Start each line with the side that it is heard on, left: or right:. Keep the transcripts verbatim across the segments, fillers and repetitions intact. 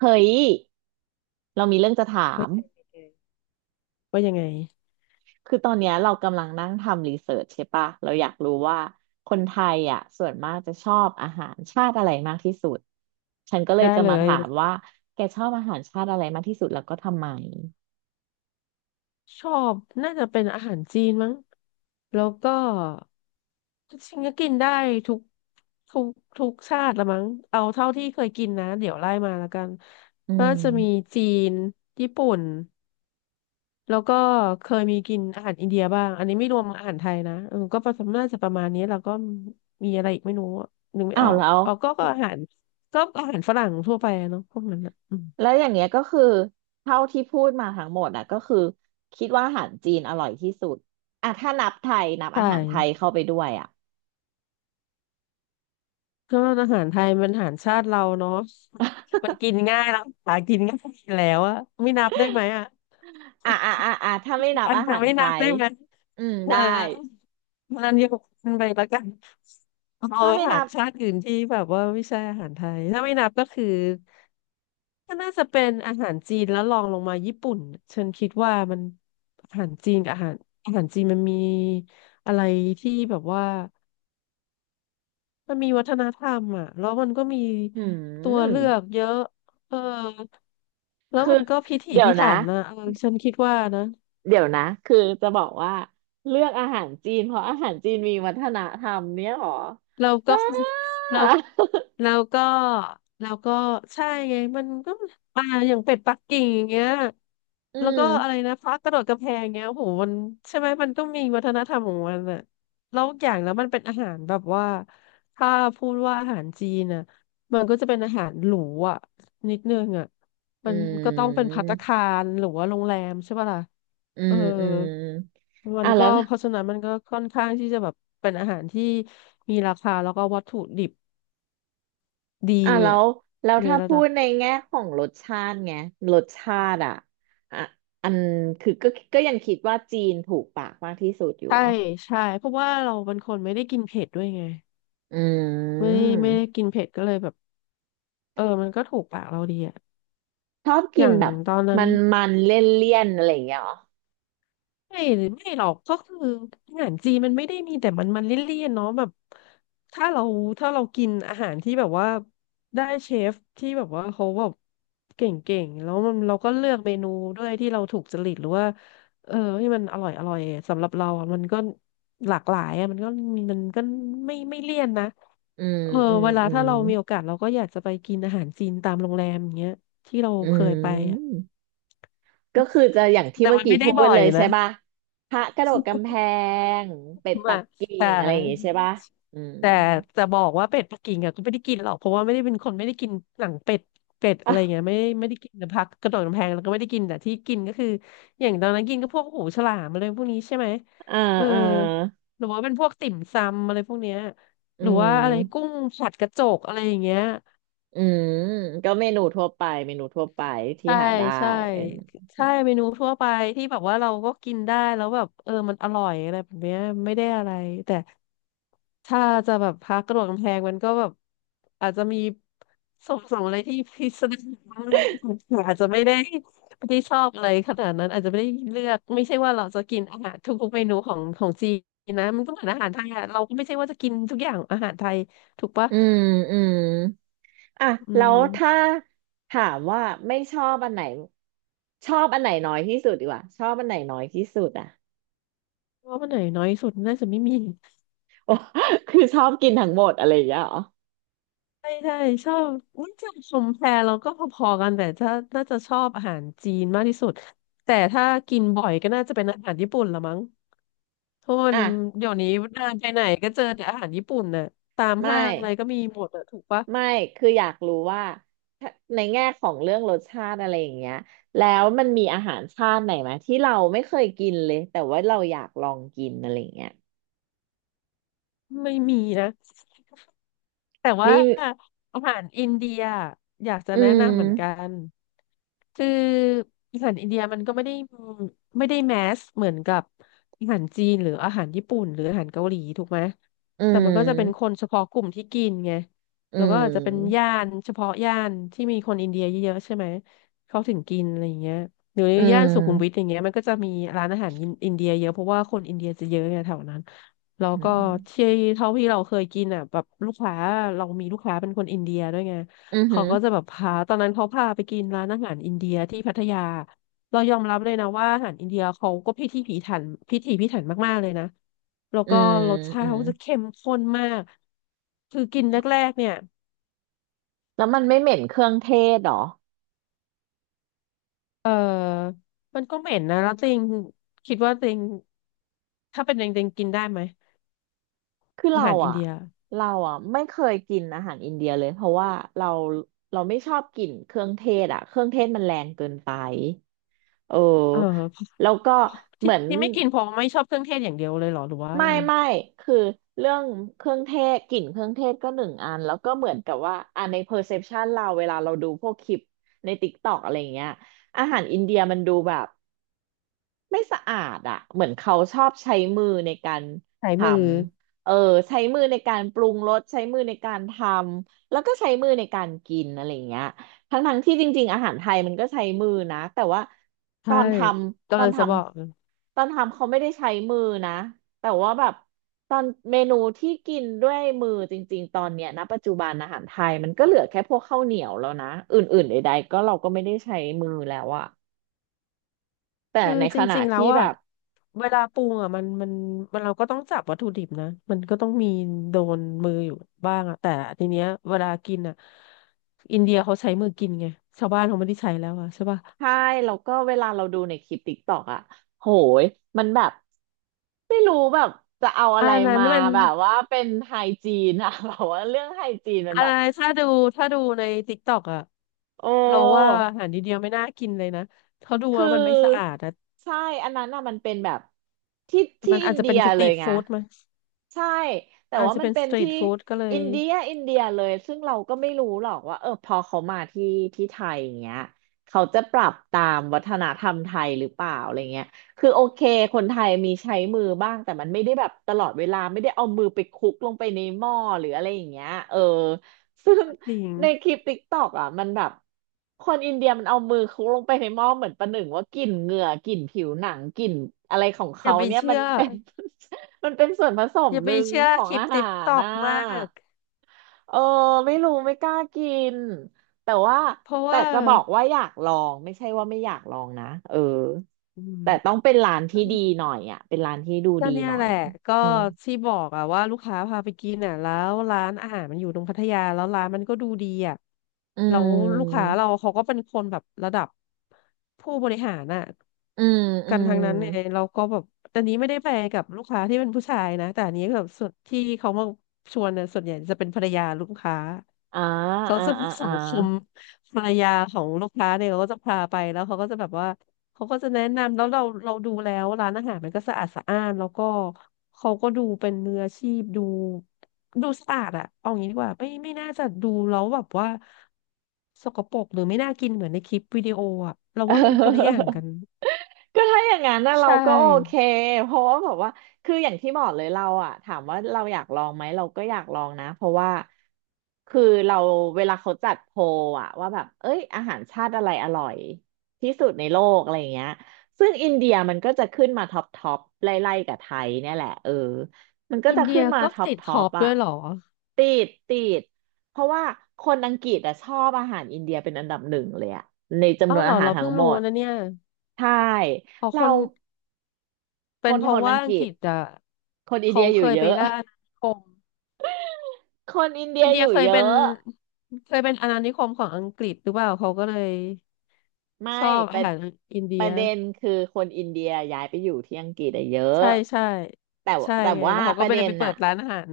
right: เฮ้ย เรามีเรื่องจะถา
left: ว่า
right: ม
left: ยังไงว่ายังไง
right: คือตอนเนี้ยเรากำลังนั่งทำรีเสิร์ชใช่ปะเราอยากรู้ว่าคนไทยอ่ะส่วนมากจะชอบอาหารชาติอะไรมากที่สุด ฉันก็เลย
left: ได้
right: จะ
left: เล
right: มา
left: ย
right: ถามว่า แกชอบอาหารชาติอะไรมากที่สุดแล้วก็ทำไม
left: ชอบน่าจะเป็นอาหารจีนมั้งแล้วก็จริงๆก็กินได้ทุกทุกทุกชาติละมั้งเอาเท่าที่เคยกินนะเดี๋ยวไล่มาแล้วกัน
right: อื
left: น่า
right: ม
left: จะมีจีนญี่ปุ่นแล้วก็เคยมีกินอาหารอินเดียบ้างอันนี้ไม่รวมอาหารไทยนะเออก็ประมาณน่าจะประมาณนี้แล้วก็มีอะไรอีกไม่รู้อะนึกไม่
right: อ้า
left: อ
right: ว
left: อก
right: แล้ว
left: อ๋อก็ก็อาหารก็อาหารฝรั่งทั่วไปอะเนาะพวกนั้นอะอืม
right: แล้วอย่างเงี้ยก็คือเท่าที่พูดมาทั้งหมดอ่ะก็คือคิดว่าอาหารจีนอร่อยที่สุดอ่ะถ้านับไทยนับ
left: ใช่
right: อาหารไทยเข้าไปด้วยอ่ะ
left: ก็อาหารไทยเป็นอาหารชาติเราเนาะมันกินง่ายแล้วหากินง่ายอยู่แล้วอะไม่นับได้ไหมอะ
right: อ่ะอ่ะอ่ะอ่ะถ้าไม่นับ
left: อัน
right: อา
left: นั้น
right: หาร
left: ไม่
right: ไท
left: นับ
right: ย
left: ได้ไหม
right: อืม
left: เออ
right: ได้
left: มันยกมันไปแล้วกันเอา
right: ถ้า
left: อา
right: ไม่
left: หา
right: นั
left: ร
right: บ
left: ชาติอื่นที่แบบว่าไม่ใช่อาหารไทยถ้าไม่นับก็คือก็น่าจะเป็นอาหารจีนแล้วลองลงมาญี่ปุ่นฉันคิดว่ามันอาหารจีนกับอาหารอาหารจีนมันมีอะไรที่แบบว่า มันมีวัฒนธรรมอ่ะแล้วมันก็มี
right: หื
left: ตัว
right: ม
left: เลือกเยอะเออแล้วมันก็พิถี
right: เดี๋ยว
left: พิ
right: นะ
left: ถันนะเออฉันคิดว่านะ
right: เดี๋ยวนะคือจะบอกว่าเลือกอาหารจีนเพราะอาหารจีนมีวัฒนธรรมเนี่ยหรอ
left: เราก็
right: บ้า
left: เราเราก็เราก็ใช่ไงมันก็มาอย่างเป็ดปักกิ่งอย่างเงี้ย
right: อื
left: แล้วก็
right: ม
left: อะไรนะพระกระโดดกระแพงเงี้ยโอ้โหมันใช่ไหมมันก็มีวัฒนธรรมของมันอ่ะแล้วอย่างแล้วมันเป็นอาหารแบบว่าถ้าพูดว่าอาหารจีนอะมันก็จะเป็นอาหารหรูอ่ะนิดนึงอ่ะ
right: อื
left: มันก็ต้องเป็นภัตตา
right: ม
left: คารหรือว่าโรงแรมใช่ป่ะล่ะ
right: อื
left: เออ
right: มอืม
left: มั
right: อ่ะ
left: นก็
right: แล้ว
left: เพราะฉะนั้นมันก็ค่อนข้างที่จะแบบเป็นอาหารที่มีราคาแล้วก็วัตถุดิบดี
right: อ่ะแล้
left: เนี่ย
right: วแล้ว
left: ใน
right: ถ้า
left: ระ
right: พู
left: ดับ
right: ดในแง่ของรสชาติไงรสชาติอ่ะอ่ะอันคือก็ก็ยังคิดว่าจีนถูกปากมากที่สุดอยู่
left: ใช่
right: เหรอ
left: ใช่เพราะว่าเราเป็นคนไม่ได้กินเผ็ดด้วยไง
right: อื
left: ไม่ได้
right: ม
left: ไม่ได้กินเผ็ดก็เลยแบบเออมันก็ถูกปากเราดีอะ
right: ชอบ
left: อ
right: กิ
left: ย่า
right: น
left: ง
right: แบบ
left: ตอนนั้
right: มั
left: น
right: นมันเลี่ยนเลี่ยนอะไรอย่างเงี้ยเหรอ
left: ไม่หรือไม่หรอกก็คืออาหารจีนมันไม่ได้มีแต่มันมันเลี่ยนๆเนาะแบบถ้าเราถ้าเรากินอาหารที่แบบว่าได้เชฟที่แบบว่าเขาแบบเก่งๆแล้วมันเราก็เลือกเมนูด้วยที่เราถูกจริตหรือว่าเออที่มันอร่อยอร่อยสำหรับเราอะมันก็หลากหลายอะมันก็มันก็ไม่ไม่เลี่ยนนะ
right: อืม
left: เออ
right: อืม
left: เวลา
right: อื
left: ถ้า
right: ม
left: เรามีโอกาสเราก็อยากจะไปกินอาหารจีนตามโรงแรมอย่างเงี้ยที่เรา
right: อื
left: เคยไปอะ
right: มก็คือจะอย่างที่
left: แต่
right: เมื่อ
left: มัน
right: กี้
left: ไม่ได้
right: พูด
left: บ่อ
right: เล
left: ย
right: ยใช่
left: นะ
right: ป่ะพระกระโดดกำแพงเป็ด ปั
left: มา
right: กกิ่
left: แต่
right: งอะไรอย่างงี้ใช่ป่ะอืม
left: แต่จะบอกว่าเป็ดปักกิ่งอะก็ไม่ได้กินหรอกเพราะว่าไม่ได้เป็นคนไม่ได้กินหนังเป็ดเป็ดอะไรเงี้ย
right: อ่ะ
left: ไม่ไม่ได้กินนต่ผักกระโดดกำแพงแล้วก็ไม่ได้กินแต่ที่กินก็คืออย่างตอนนั้นกินก็พวกหูฉลามอะไรพวกนี้ใช่ไหม
right: อ่า
left: เออ
right: อา
left: หรือว่าเป็นพวกติ่มซำอะไรพวกเนี้ย
right: อื
left: หรือว่าอะไรกุ้
right: ม
left: งผัดกระจกอะไรอย่างเงี้ย
right: อืมก็เมนูทั่วไปเมนูทั่วไปที่
left: ใช่
right: หาได้
left: ใช่
right: เออ
left: ใช่เมนูทั่วไปที่แบบว่าเราก็กินได้แล้วแบบเออมันอร่อยอะไรแบบเนี้ยไม่ได้อะไรแต่ ถ้าจะแบบพักกระโดดกำแพงมันก็แบบอาจจะมีส่งส่งอะไรที่พิสดารอะไรที่อาจจะไม่ได้ไม่ได้ชอบอะไรขนาดนั้นอาจจะไม่ได้เลือกไม่ใช่ว่าเราจะกินอาหารทุกๆเมนูของของจีนนะมันก็เหมือนอาหารไทยอะเราก็ไม่ใช่ว่าจะกินทุกอย่างอาหารไทยถูกปะ
right: อืมอืมอ่ะ
left: อื
right: แล้วถ้า
left: ม
right: ถามว่าไม่ชอบอันไหนชอบอันไหนน้อยที่สุดดีกว่าชอบอันไหนน้อยที่สุดอ่ะ
left: ว่ามันไหนน้อยสุดน่าจะไม่มี
right: โอ้ คือชอบกินทั้งหมดอะไรอย่างเงี้ยเหรอ
left: ใช่ใช่ชอบน่าจะชมแพรเราก็พอๆกันแต่ถ้าน่าจะชอบอาหารจีนมากที่สุดแต่ถ้ากินบ่อยก็น่าจะเป็นอาหารญี่ปุ่นละมั้ง ทุน
right: อ่ะ
left: เดี๋ยวนี้เดินไปไหนก็เจอแต่อาหารญี่ปุ่นน่ะตาม
right: ไม่
left: ห้างอะไรก็มีหมดอะถูกปะ
right: ไม่คืออยากรู้ว่าถ้าในแง่ของเรื่องรสชาติอะไรอย่างเงี้ยแล้วมันมีอาหารชาติไหนไหมที่เราไม่เคยกินเลยแต่ว่าเราอยากลองกินอะไรอย่างเงี้ย
left: ไม่มีนะ แต่ว่า
right: มี
left: อาหารอินเดียอยากจะ
right: อื
left: แนะนำเหมือนกั
right: ม
left: นคืออาหารอินเดียมันก็ไม่ได้ไม่ได้แมสเหมือนกับอาหารจีนหรืออาหารญี่ปุ่นหรืออาหารเกาหลีถูกไหม
right: อื
left: แต่มันก็จะเป็นค
right: ม
left: นเฉพาะกลุ่มที่กินไง
right: อื
left: แล้วก็อาจจะเป็นย่า
right: ม
left: นเฉพาะย่านที่มีคนอินเดียเยอะๆใช่ไหมเขาถึงกินอะไรอย่างเงี้ยหรือ
right: อื
left: ย่านสุขุมวิทอ
right: ม
left: ย่างเงี้ยมันก็จะมีร้านอาหารอินอินเดียเยอะเพราะว่าคนอินเดียจะเยอะไงแถวนั้น แล้ว
right: อื
left: ก็
right: ม
left: ที่เท่าที่เราเคยกินอ่ะแบบลูกค้าเรามีลูกค้าเป็นคนอินเดียด้วยไง
right: อืมอหื
left: เขา
right: อ
left: ก็จะแบบพาตอนนั้นเขาพาไปกินร้านอาหารอินเดียที่พัทยาเรายอมรับเลยนะว่าอาหารอินเดียเขาก็พิถีพิถันพิถีพิถันมากๆเลยนะแล้ว
right: อื
left: ก็
right: ม
left: รสชา
right: อื
left: ติ
right: ม
left: เขาจะเข้มข้นมากคือกินแรกๆเนี่ย
right: แล้วมันไม่เหม็นเครื่องเทศเหรอ
left: เออมันก็เหม็นนะแล้วตัวเองคิดว่าตัวเองถ้าเป็นตัวเองตัวเองกินได้ไหม
right: คือ
left: อา
right: เรา
left: หารอิน
right: อ่ะ
left: เดีย
right: เราอ่ะไม่เคยกินอาหารอินเดียเลยเพราะว่าเราเราไม่ชอบกลิ่นเครื่องเทศอ่ะเครื่องเทศมันแรงเกินไป เออ
left: เออ
right: แล้วก็เห
left: ที่
right: มือน
left: ที่ไม่กินเพราะไม่ชอบเครื่องเทศอย่างเดียวเลยเหรอหรือว่าอะ
right: ไม่
left: ไร
right: ไม่คือเรื่องเครื่องเทศกลิ่นเครื่องเทศก็หนึ่งอันแล้วก็เหมือนกับว่าอ่ะใน perception เราเวลาเราดูพวกคลิปใน TikTok อะไรอย่างเงี้ยอาหารอินเดียมันดูแบบ ไม่สะอาดอ่ะเหมือนเขาชอบใช้มือในการ
left: ใช้
right: ท
left: มือ
right: ำเออใช้มือในการปรุงรสใช้มือในการทำแล้วก็ใช้มือในการกินอะไรอย่างเงี้ยทั้งทั้งที่จริงๆอาหารไทยมันก็ใช้มือนะแต่ว่าต
left: ใช่
right: อนท
left: ต
right: ำ
left: อ
right: ตอ
left: น
right: นท
left: จะบอกเลย
right: ำตอนทำเขาไม่ได้ใช้มือนะแต่ว่าแบบตอนเมนูที่กินด้วยมือจริงๆตอนเนี้ยนะปัจจุบันอาหารไทยมันก็เหลือแค่พวกข้าวเหนียวแล้วนะอื่นๆใดๆก็เราก็ไม่ได้ใช้มือแล้วอะแต่
left: คือ
right: ใน
left: จ
right: ขณะ
left: ริงๆแล้
right: ที่
left: ว
right: แบ
left: อ่ะ
right: บ
left: เวลาปรุงอ่ะมันมันมันเราก็ต้องจับวัตถุดิบนะมันก็ต้องมีโดนมืออยู่บ้างอ่ะแต่ทีเนี้ยเวลากินอ่ะอินเดียเขาใช้มือกินไงชาวบ้านเขาไม่ได้ใช้แล้วอ่ะใช่ป่ะ
right: ใช่แล้วก็เวลาเราดูในคลิปติ๊กตอกอะโหยมันแบบไม่รู้แบบจะเอาอะ
left: อั
right: ไร
left: นนั้น
right: มา
left: มัน
right: แบบว่าเป็นไฮจีนอะ แบบว่าเรื่องไฮจีนมัน
left: อัน
right: แบบ
left: นั้นถ้าดูถ้าดูในติ๊กต็อกอ่ะ
right: โอ
left: เราว่า
right: ้
left: อาหารอินเดียไม่น่ากินเลยนะเขาดู
right: คื
left: แล้วมันไม่สะอา
right: อ
left: ดนะ
right: ใช่อันนั้นน่ะมันเป็นแบบที่ที่
left: มัน
right: อิ
left: อาจ
right: น
left: จะ
right: เดี
left: เป็
right: ย
left: นสต
right: เล
left: รี
right: ย
left: ท
right: ไง
left: ฟู้ดไหม
right: ใช่แต่
left: อาจ
right: ว่า
left: จะ
right: มัน
left: เป็น
right: เป็
left: ส
right: น
left: ตรี
right: ที่
left: ทฟู้ดก็เล
right: อิ
left: ย
right: นเดียอินเดียเลยซึ่งเราก็ไม่รู้หรอกว่าเออพอเขามาที่ที่ไทยอย่างเงี้ยเขาจะปรับตามวัฒนธรรมไทยหรือเปล่าอะไรเงี้ยคือโอเคคนไทยมีใช้มือบ้างแต่มันไม่ได้แบบตลอดเวลาไม่ได้เอามือไปคลุกลงไปในหม้อหรืออะไรอย่างเงี้ยเออซึ่ง
left: ก็จริง
right: ในคลิปติ๊กตอกอ่ะมันแบบคนอินเดียมันเอามือคลุกลงไปในหม้อเหมือนประหนึ่งว่ากลิ่นเหงื่อกลิ่นผิวหนังกลิ่นอะไรของ
left: อ
right: เขา
left: ย่าไป
right: เนี่ย
left: เชื่
right: มัน
left: อ
right: เป็น มันเป็นส่วนผส
left: อ
right: ม
left: ย่า
right: ห
left: ไป
right: นึ่ง
left: เชื่อ
right: ของ
left: คลิป
right: อาหา
left: ติ๊กต
right: ร
left: อก
right: น่ะ
left: มาก
right: เออไม่รู้ไม่กล้ากินแต่ว่า
left: เพราะ
right: แต่
left: ว่า
right: จะบอกว่าอยากลองไม่ใช่ว่าไม่อยากลองนะเออ
left: อืม
right: แต่ต้องเป็นร้าน
left: อื
right: ที่
left: ม
right: ดีหน่อยอ่ะเป็นร้านที่ดู
left: ก็
right: ดี
left: เนี่ย
right: หน่อ
left: แห
right: ย
left: ละก็
right: อืม
left: ที่บอกอะว่าลูกค้าพาไปกินอะแล้วร้านอาหารมันอยู่ตรงพัทยาแล้วร้านมันก็ดูดีอะ
right: อื
left: แล้วลูกค้า
right: ม
left: เราเขาก็เป็นคนแบบระดับผู้บริหารอะ
right: อืมอื
left: กัน
right: ม
left: ทางนั้นเนี่ยเราก็แบบแต่นี้ไม่ได้ไปกับลูกค้าที่เป็นผู้ชายนะแต่อันนี้แบบส่วนที่เขามาชวนเนี่ยส่วนใหญ่จะเป็นภรรยาลูกค้า
right: อ่า
left: เขา
right: อ่า
left: จะมี
right: อ่า
left: สั
right: อ่า
left: งคมภรรยาของลูกค้าเนี่ยเขาก็จะพาไปแล้วเขาก็จะแบบว่าเขาก็จะแนะนำแล้วเราเราดูแล้วร้านอาหารมันก็สะอาดสะอ้านแล้วก็เขาก็ดูเป็นมืออาชีพดูดูสะอาดอะเอางี้ดีกว่าไม่ไม่น่าจะดูแล้วแบบว่าสกปรกหรือไม่น่ากินเหมือนในคลิปวิดีโออะเรา
right: เ
left: ว่ามันคนละอย่า
right: ออ
left: งกัน
right: ก็ถ้าอย่างนั้นนะเรา
left: ใช
right: ก็โอเค
left: ่
right: เพราะว่าแบบว่าคืออย่างที่บอกเลยเราอะถามว่าเราอยากลองไหมเราก็อยากลองนะเพราะว่าคือเราเวลาเขาจัดโพลอะว่าแบบเอ้ยอาหารชาติอะไรอร่อยที่สุดในโลกอะไรอย่างเงี้ยซึ่งอินเดียมันก็จะขึ้นมาท็อปท็อปไล่ๆกับไทยเนี่ยแหละเออมันก็
left: อิ
right: จะ
left: นเดี
right: ขึ้
left: ย
right: นมา
left: ก็
right: ท็อป
left: ติด
right: ท็อ
left: ท็อ
right: ป
left: ป
right: อะ
left: ด้วยเหรอ
right: ติดติดเพราะว่าคนอังกฤษอะชอบอาหารอินเดียเป็นอันดับหนึ่งเลยอะในจำน
left: เอ้า
right: วน
left: เหรอ
right: อาหาร
left: เรา
right: ทั้ง
left: เพิ่ง
right: หม
left: รู้
right: ด
left: นะเนี่ย
right: ใช่
left: อ๋อค
right: เรา
left: น
right: ค
left: เป็น
right: น
left: เพ
right: ค
left: ราะ
right: น
left: ว่า
right: อัง
left: อั
right: ก
left: งก
right: ฤษ
left: ฤษอ่ะ
right: คนอิน
left: เขา
right: เดียอ
left: เค
right: ยู่
left: ย
right: เย
left: ไป
right: อะ
left: ล่าอาณานิคม
right: คนอินเดี
left: อิ
right: ย
left: นเดี
right: อ
left: ย
right: ยู่
left: เคย
right: เย
left: เป็น
right: อะ
left: เคยเป็นอาณานิคมของอังกฤษหรือเปล่าเขาก็เลย
right: ไม่
left: ชอบ
right: ป
left: อา
right: ระ
left: หารอินเดี
right: ป
left: ย
right: ระเด็นคือคนอินเดียย้ายไปอยู่ที่อังกฤษอะเยอะ
left: ใช่ใช่
right: แต่ว
left: ใช่
right: แต่
left: ไง
right: ว่า
left: แล้วเขา
right: ป
left: ก็
right: ระ
left: ไปเล
right: เด็
left: ย
right: น
left: ไปเปิ
right: น่ะ
left: ดร้านอาหาร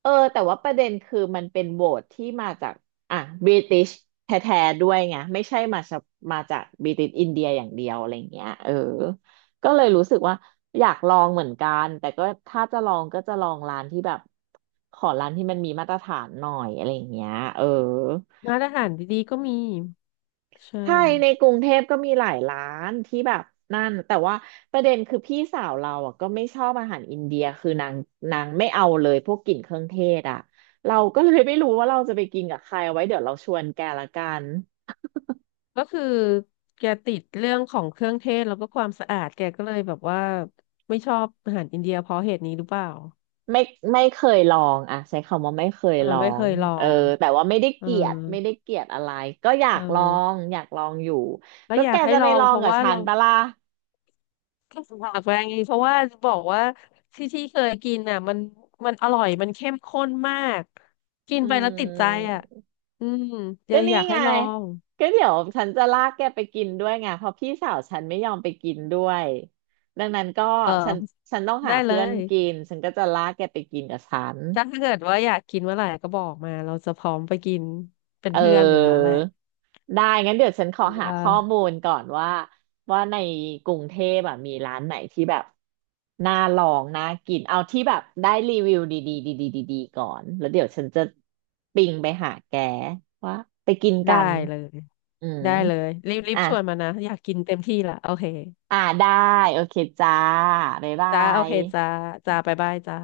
right: เออแต่ว่าประเด็นคือมันเป็นโหวตที่มาจากอ่ะบริติชแท้ๆด้วยไงไม่ใช่มาจากมาจากบริติชอินเดียอย่างเดียวอะไรเงี้ยเออก็เลยรู้สึกว่าอยากลองเหมือนกันแต่ก็ถ้าจะลองก็จะลองร้านที่แบบขอร้านที่มันมีมาตรฐานหน่อยอะไรเงี้ยเออ
left: ร้านอาหารดีๆก็มีใช่
right: ใช่ในกรุงเทพก็มีหลายร้านที่แบบนั่นแต่ว่าประเด็นคือพี่สาวเราอ่ะก็ไม่ชอบอาหารอินเดียคือนางนางไม่เอาเลยพวกกลิ่นเครื่องเทศอ่ะเราก็เลยไม่รู้ว่าเราจะไปกินกับใครเอาไว้เดี๋ยวเราชวนแกละกัน
left: ก็คือแกติดเรื่องของเครื่องเทศแล้วก็ความสะอาดแกก็เลยแบบว่าไม่ชอบอาหารอินเดียเพราะเหตุนี้หรือเปล่า
right: ไม่ไม่เคยลองอ่ะใช้คำว่าไม่เคย
left: อ่า
right: ลอ
left: ไม่เค
right: ง
left: ยลอ
right: เออ
left: ง
right: แต่ว่าไม่ได้
left: เอ
right: เก
left: อ
right: ลียดไม่ได้เกลียดอะไรก็อยา
left: เอ
right: กลอง
left: อ
right: อยากลองอยู่
left: แล้ว
right: ก็
left: อ
right: แก
left: ยากให้
right: จะ
left: ล
right: ไป
left: อ
right: ล
left: ง
right: อ
left: เพ
right: ง
left: ราะ
right: กับ
left: ว่า
right: ฉัน
left: เรา
right: ปะล่ะ
left: ฝากไปเพราะว่าบอกว่าที่ที่เคยกินอ่ะมันมันอร่อยมันเข้มข้นมากกิน
right: อื
left: ไปแล้วติดใจอ่ะ
right: ม
left: อืมจะ
right: ก็
left: อ
right: นี่
left: ยาก
right: ไง
left: ให้ลอง
right: ก็เดี๋ยวฉันจะลากแกไปกินด้วยไงเพราะพี่สาวฉันไม่ยอมไปกินด้วยดังนั้นก็
left: เออ
right: ฉันฉันต้อง
left: ได้
right: หา
left: เล
right: เพื่อน
left: ย
right: กินฉันก็จะลากแกไปกินกับฉัน
left: ถ้าเกิดว่าอยากกินเมื่อไหร่ก็บอกมาเราจะพร้อมไปกินเป็น
right: เอ
left: เพื่อนอยู่แล้วแห
right: อ
left: ละ
right: ได้งั้นเดี๋ยวฉันขอ
left: คิด
right: หา
left: ว่า
right: ข้อมูลก่อนว่าว่าในกรุงเทพแบบมีร้านไหนที่แบบน่าลองน่ากินเอาที่แบบได้รีวิวดีๆดีๆดีๆก่อนแล้วเดี๋ยวฉันจะปิงไปหาแกว่าไปกินกั
left: ได้
right: น
left: เลย
right: อืม
left: ได้เลยรีบรีบ
right: อ่ะ
left: ชวนมานะอยากกินเต็มที่ละโอเค
right: อ่าได้โอเคจ้าบ๊ายบา
left: จ้าโอ
right: ย
left: เคจ้าจ้าบ๊ายบายจ้า